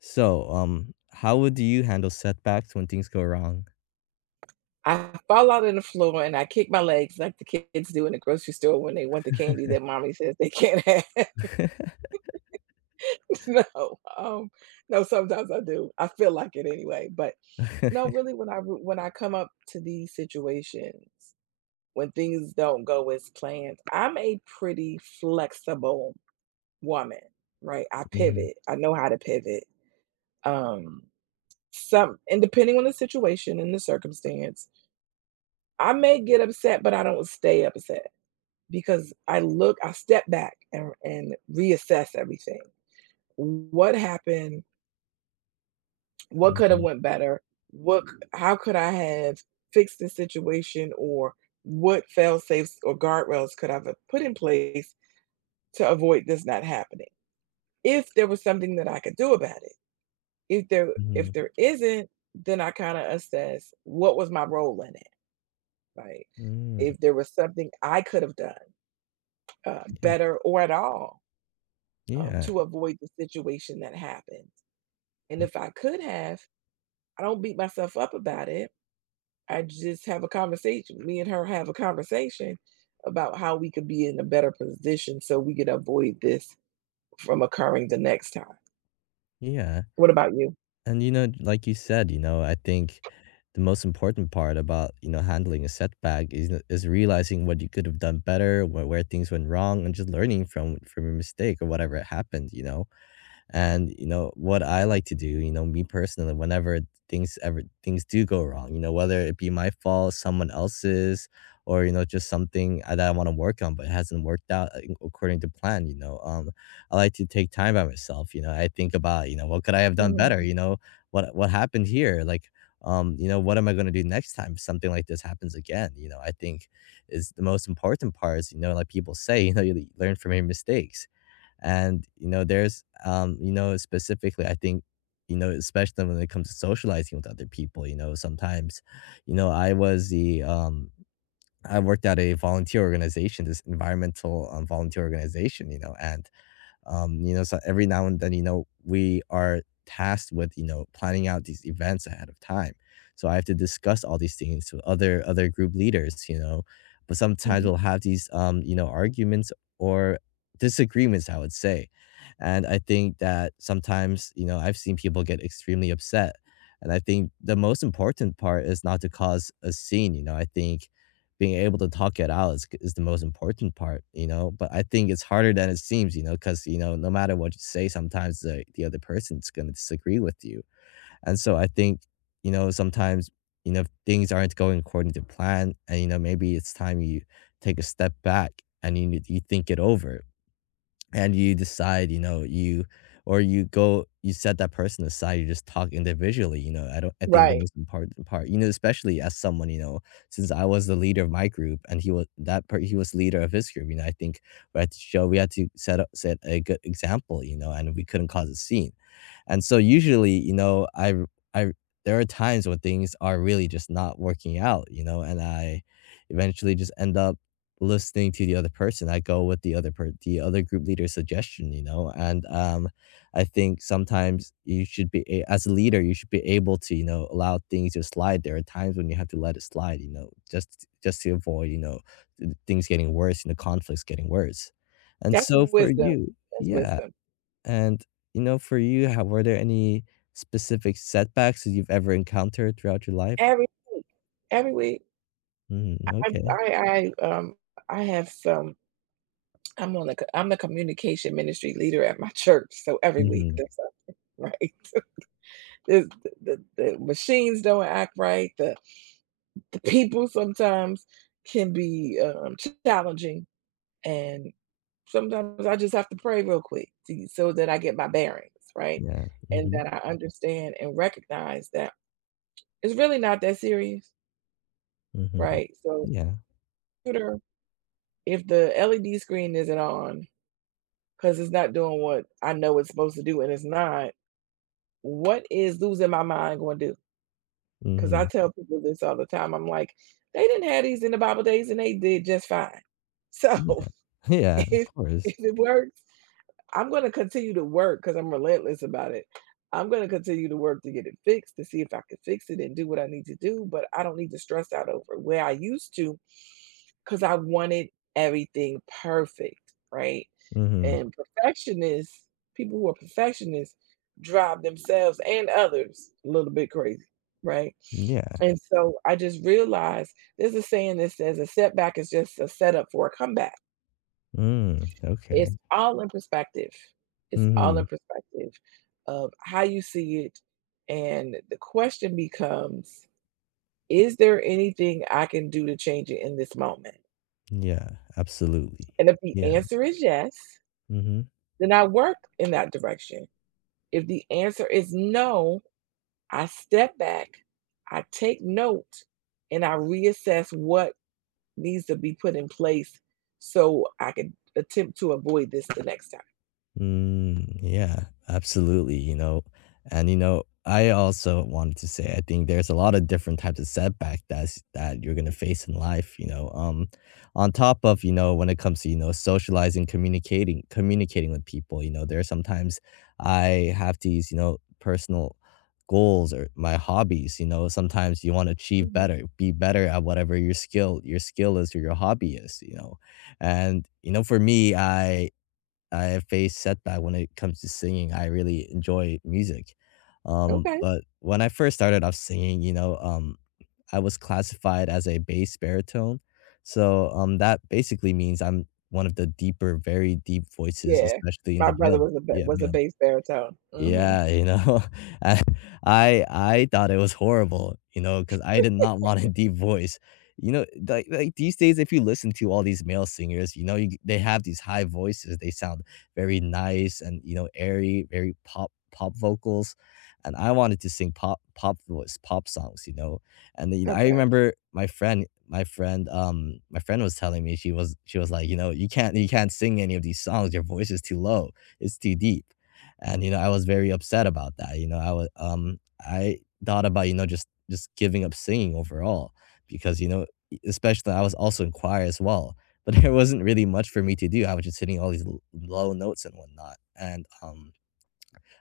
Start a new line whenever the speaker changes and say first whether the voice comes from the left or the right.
left: So, how would you handle setbacks when things go wrong?
right: I fall out on the floor and I kick my legs like the kids do in the grocery store when they want the candy that mommy says they can't have. No, um, no, sometimes I do. I feel like it anyway, but no, really when I come up to these situations, when things don't go as planned, I'm a pretty flexible woman, right? I
left: Mhm,
right: pivot. I know how to pivot. Um, some and depending on the situation and the circumstance, I may get upset, but I don't stay upset, because I look, I step back and, reassess everything. What happened? What could have
left: mhm,
right: went better? What? How could I have fixed the situation, or what fail safes or guardrails could I have put in place to avoid this not happening? If there was something that I could do about it, if there if
left: mhm,
right: there isn't, then I kind of assess what was my role in it, right?
left: mm,
right: If there was something I could have done
left: yeah,
right: better or at all,
left: yeah,
right: to avoid the situation that happened. And
left: of
right: if I could have, I don't beat myself up about it. I just have a conversation. Me and her have a conversation about how we could be in a better position so we could avoid this from occurring the next time.
left: yeah,
right: What about you?
left: and like you said, I think the most important part about, handling a setback is n is realizing what you could have done better, where things went wrong, and just learning from your mistake or whatever happened, you know? And you know what I like to do, you know, me personally, whenever things do go wrong, you know, whether it be my fault, someone else's, or you know, just that I want to work on but it hasn't worked out according to plan, I like to take time by myself. You know, I think about you know what could I have done better.
right: Mhm,
left: You know, what happened here, like. You know, what am I going to do next time if something like this happens again? You know, I think is the most important part is, you know, like people say, you know, you learn from your mistakes and, there's, you know, specifically, I think, you know, especially when it comes to socializing with other people, you know, sometimes, you know, I worked at a volunteer organization, this environmental volunteer organization, you know, and you know, so every now and then, you know, we are tasked with, you know, planning out these events ahead of time. So I have to discuss all these things with other group leaders, you know. But sometimes
right: mhm.
left: we'll have these you know, arguments or disagreements, I would say. And I think that sometimes, you know, I've seen people get extremely upset. And I think the most important part is not to cause a scene. You know, I think being able to talk it out is the most important part, you know? But I think it's harder than it seems, you know, because, you know, no matter what you say, sometimes the other person's going to disagree with you. And so I think, you know, sometimes, you know, if things aren't going according to plan and, you know, maybe it's time you take a step back and you think it over and you decide, you know, you or you set that person aside, you just talk individually, you know. I don't I think the
right: Right.
left: most important part, you know, especially as someone, you know, since I was the leader of my group and he was leader of his group, you know, I think we had to set a good example, you know, and we couldn't cause a scene. And so usually, you know, I there are times when things are really just not working out, you know, and I eventually just end up listening to the other person. I go with the the other group leader's suggestion, you know, and I think sometimes you should be as a leader, you should be able to, you know, allow things to slide. There are times when you have to let it slide, you know, just to avoid, you know, things getting worse, you know, conflicts getting worse. And
right: That's
left: so for
right: wisdom.
left: you,
right: That's
left: yeah.
right: wisdom.
left: And, you know, for you, how were there any specific setbacks that you've ever encountered throughout your life?
right: Every week, every week,
left: Mm,
right: I,
left: okay.
right: I, I, um, I have some. I'm the communication ministry leader at my church. So every week,
left: Mhm.
right: there's something. Right. It's, the machines don't act right. The people sometimes can be challenging, and sometimes I just have to pray real quick to, so that I get my bearings right,
left: Yeah.
right: and
left: Mhm.
right: that I understand and recognize that it's really not that serious,
left: Mhm.
right: right? So,
left: Yeah.
right: computer, if the LED screen isn't on because it's not doing what I know it's supposed to do, and it's not, what is losing my mind going to do? 'Cause I
left: Mhm.
right: tell people this all the time, I'm like, "They didn't have these in the Bible days and they did just fine." So,
left: Yeah. Yeah, of
right: if
left: course.
right: if it works, I'm gonna continue to work because 'cause I'm relentless about it. I'm gonna continue to work to get it fixed, to see if I can fix it and do what I need to do, but I don't need to stress out over it, where I used to. 'Cause I wanted everything perfect, right?
left: Mhm.
right: And perfectionists people who are perfectionists drive themselves and others a little bit crazy, right?
left: Yeah.
right: And so I just realized there's a saying that says, "A setback is just a setup for a comeback."
left: Mm, okay.
right: It's all in perspective. It's all in
left: Mhm.
right: perspective of how you see it, and the question becomes, "Is there anything I can do to change it in this moment?"
left: Yeah, absolutely.
right: And if the
left: Yeah.
right: answer is yes,
left: Mhm.
right: then I work in that direction. If the answer is no, I step back, I take note, and I reassess what needs to be put in place so I can attempt to avoid this the next time.
left: Mm, yeah, absolutely. You know, and you know, I also wanted to say I think there's a lot of different types of setback that you're gonna face in life. You know, on top of you know when it comes to you know socializing, communicating with people. You know, there are sometimes I have these you know personal goals or my hobbies. You know, sometimes you want to achieve
right: Mhm.
left: better, be better at whatever your skill is or your hobby is. You know, and you know for me, I have faced setback when it comes to singing. I really enjoy music.
right: Okay.
left: But when I first started off singing, I was classified as a bass baritone. So that basically means I'm one of the deeper, very deep voices,
right: Yeah.
left: especially in
right: My
left: the
right: brother was a
left: male
right: bass baritone. Mhm.
left: yeah, you know, I I thought it was horrible, you know, because I did not want a deep voice. You know, like these days, if you listen to all these male singers, you know, you they have these high voices. They sound very nice and, you know, airy, very pop vocals. And I wanted to sing pop songs, you know. And then, you know, I
right: Okay,
left: remember my friend was telling me she was like, you know, you can't sing any of these songs. Your voice is too low. It's too deep and you know I was very upset about that, you know, I was I thought about, you know, just giving up singing overall because you know especially I was also in choir as well but there wasn't really much for me to do. I was just hitting all these low notes and whatnot and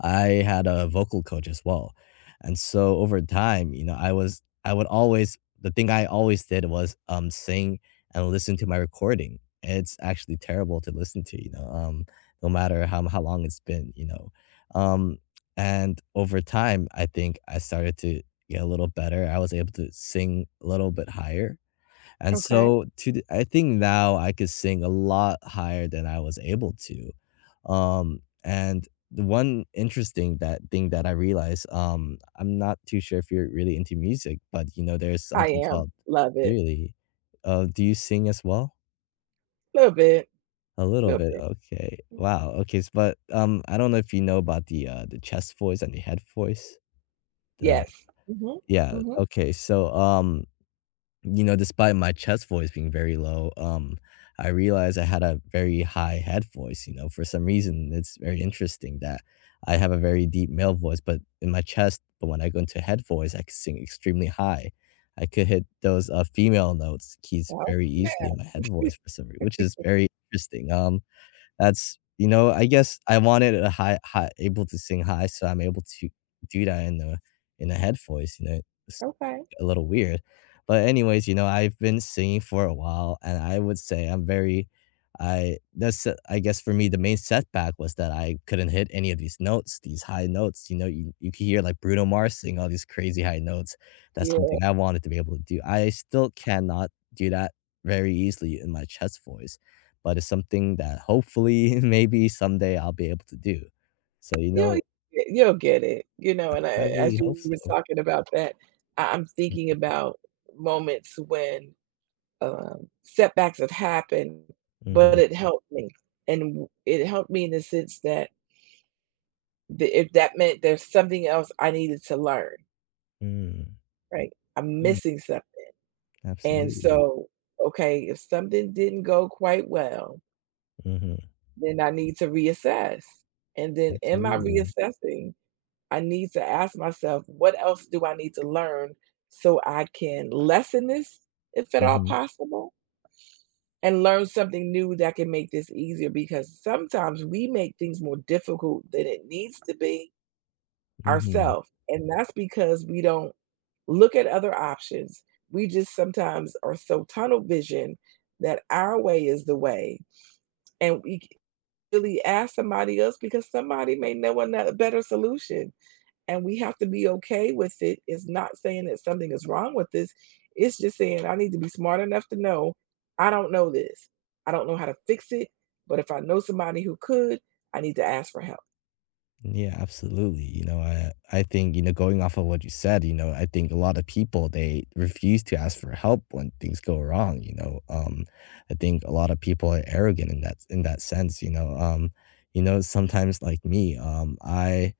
left: I had a vocal coach as well. And so over time, you know, I would always the thing I always did was sing and listen to my recording. It's actually terrible to listen to, no matter how long it's been, you know. Um and over time I think I started to get a little better. I was able to sing a little bit higher and
right: okay.
left: so to th I think now I could sing a lot higher than I was able to. And the one interesting that thing that I realized, I'm not too sure if you're really into music, but, you know, there's
right: I
left: something
right: am.
left: called
right: Love it.
left: really? Do you sing as well?
right: Little bit,
left: A little
right: little
left: bit,
right: bit.
left: okay.
right: Mm.
left: Wow, okay, s but, I don't know if you know about the chest voice and the head voice. The
right: Yes. Mhm,
left: Yeah,
right: mhm.
left: okay, so, You know, despite my chest voice being very low, I realized I had a very high head voice, you know, for some reason it's very interesting that I have a very deep male voice, but in my chest, but when I go into head voice, I can sing extremely high. I could hit those, female notes keys
right: Oh,
left: very easily in
right: snap.
left: my head voice for some reason, which is very interesting, that's you know, I guess I wanted a high able to sing high, so I'm able to do that in the in a head voice, you know?
right: Okay.
left: A little weird. But anyways, you know, I've been singing for a while and I would say I that's I guess for me the main setback was that I couldn't hit any of these notes, these high notes. You know, you can hear like Bruno Mars sing all these crazy high notes. That's
right: Yeah.
left: something I wanted to be able to do. I still cannot do that very easily in my chest voice, but it's something that hopefully maybe someday I'll be able to do. So, you
right: You'll
left: know,
right: you'll get it, you know, and
left: I
right: I
left: really
right: as
left: hope
right: you was
left: so.
right: talking about that, I'm thinking about moments when, setbacks have happened, but
left: Mm-hmm.
right: it helped me, and w it helped me in the sense that the if that meant there's something else I needed to learn.
left: Mm,
right: Right. I'm
left: yeah,
right: missing something. And
left: absolutely.
right: so, okay, if something didn't go quite well,
left: Mhm.
right: then I need to reassess. And then in my
left: Absolutely.
right: reassessing, I need to ask myself, what else do I need to learn so I can lessen this, if at all
left: Mhm.
right: possible, and learn something new that can make this easier? Because sometimes we make things more difficult than it needs to be
left: Mhm.
right: ourself, and that's because we don't look at other options. We just sometimes are so tunnel vision that our way is the way, and we c really ask somebody else because somebody may know ano a better solution, and we have to be okay with it. It's not saying that something is wrong with this, it's just saying, "I need to be smart enough to know I don't know this. I don't know how to fix it, but if I know somebody who could, I need to ask for help."
left: Yeah, absolutely. You know, I think, you know, going off of what you said, you know, I think a lot of people they refuse to ask for help when things go wrong, you know. I think a lot of people are arrogant in that sense, you know. You know, sometimes like me, I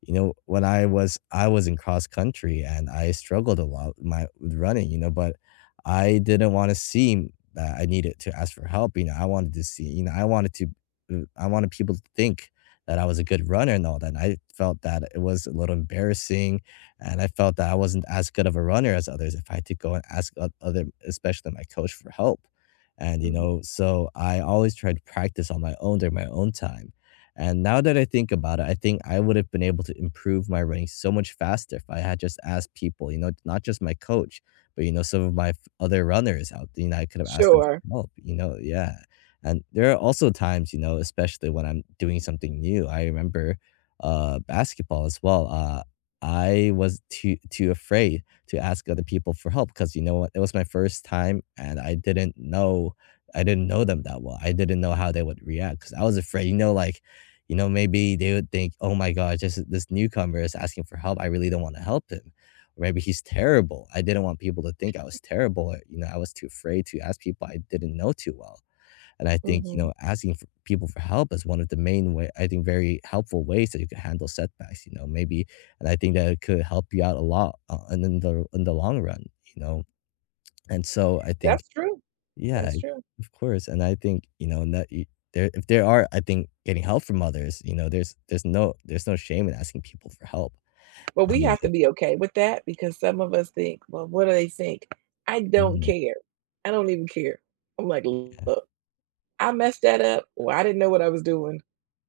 left: you know, when I was in cross country and I struggled a lot with my with running, you know, but I didn't want to seem that I needed to ask for help. You know, I wanted to see, you know, I wanted to, I wanted people to think that I was a good runner and all that. And I felt that it was a little embarrassing, and I felt that I wasn't as good of a runner as others if I had to go and ask other, especially my coach, for help. And you
right: Mhm.
left: know, so I always tried to practice on my own during my own time and now that I think about it, I think I would have been able to improve my running so much faster if I had just asked people, you know, not just my coach, but, you know, some of my other runners out there, you know, I could have asked them for
right: Sure.
left: help, you know, yeah. And there are also times, you know, especially when I'm doing something new. I remember basketball as well. I was too afraid to ask other people for help because you know what, it was my first time and I didn't know them that well. I didn't know how they would react because I was afraid. You know, like you know, maybe they would think, "Oh my gosh, this newcomer is asking for help. I really don't want to help him." Or maybe he's terrible. I didn't want people to think I was terrible. Or, you know, I was too afraid to ask people I didn't know too well. And I think, you
right: Mhm.
left: know, asking for people for help is one of the main way I think very helpful ways that you can handle setbacks, you know, maybe and I think that it could help you out a lot and in the long run, you know. And so I think
right: That's true.
left: yeah,
right: That's true.
left: of course, and I think, you know, that y there if there are, I think, getting help from others, you know, there's no there's no shame in asking people for help,
right: But
left: and,
right: we
left: you
right: have to
left: know
right: be okay with that because some of us think, well, what do they think? I don't
left: Mhm,
right: care. I don't even care. I'm like,
left: yeah.
right: look, I messed that up. Well, I didn't know what I was doing.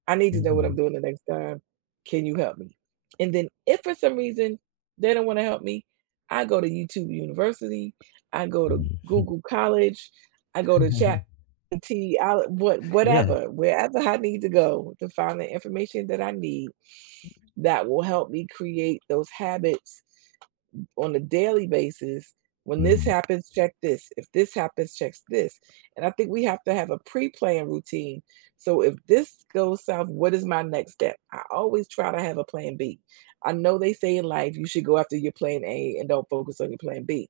right: I need to know what I'm
left: Mhm,
right: doing the next time. Can you help me? And then if for some reason they don't want to help me, I go to YouTube University. I go to
left: mhm.
right: Google College. I go to Chat T,
left: Yeah.
right: whatever, wherever I need to go to find the information that I need that will help me create those habits on a daily basis. When this
left: Mhm,
right: happens, check this. If this happens, check this. And I think we have to have a pre plan routine. So if this goes south, what is my next step? I always try to have a plan B. I know they say in life you should go after your plan A and don't focus on your plan B.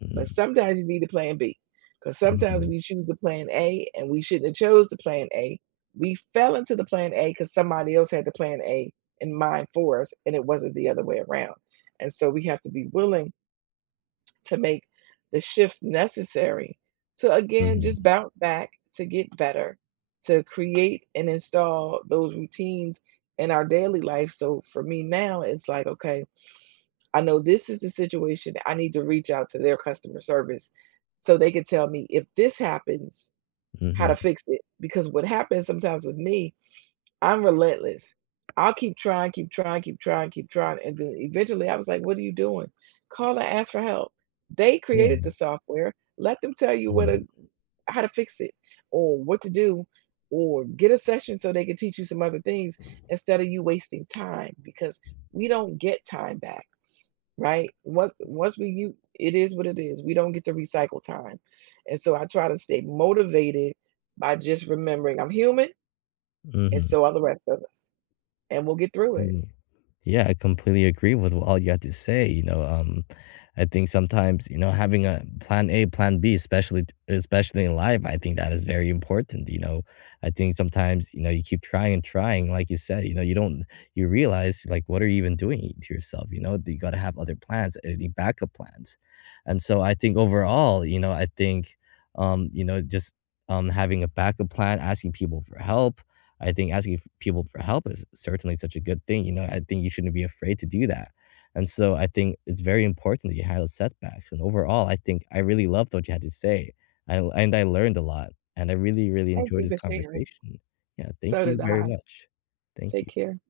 left: mhm,
right: But sometimes you need a plan B because sometimes
left: mhm,
right: we choose a plan A and we shouldn't have chose the plan A. We fell into the plan A because somebody else had the plan A in mind for us and it wasn't the other way around. And so we have to be willing to make the shifts necessary to again
left: mhm,
right: just bounce back to get better, to create and install those routines in our daily life. So for me now it's like, okay, I know this is the situation, I need to reach out to their customer service so they can tell me if this happens how to
left: mhm.
right: fix it. Because what happens sometimes with me, I'm relentless. I'll keep trying. And then eventually I was like, what are you doing? Call and ask for help. They
left: Yeah,
right: created the software. Let them tell you
left: mhm,
right: how to fix it or what to do or get a session so they can teach you some other things instead of you wasting time, because we don't get time back, right? Once we you it is what it is. We don't get to recycle time. And so I try to stay motivated by just remembering I'm human, and
left: mhm,
right: so are the rest of us. And we'll get through it.
left: mhm. Yeah, I completely agree with all you had to say. You know, I think sometimes you know having a plan A, plan B, especially in life, I think that is very important. You know, I think sometimes you know you keep trying and trying, like you said, you know, you don't you realize like what are you even doing to yourself? You know, you got to have other plans, any backup plans, and so I think overall, you know, I think you know just having a backup plan, asking people for help. I think asking people for help is certainly such a good thing. You know, I think you shouldn't be afraid to do that. And so I think it's very important that you had a setback. And overall, I think I really loved what you had to say. And I learned a lot. And I really, really
right: Thank
left: enjoyed
right: you
left: this
right: for sharing.
left: conversation. Yeah. Thank
right: So
left: you
right: did
left: very
right: I.
left: much. Thank
right: Take
left: you.
right: care.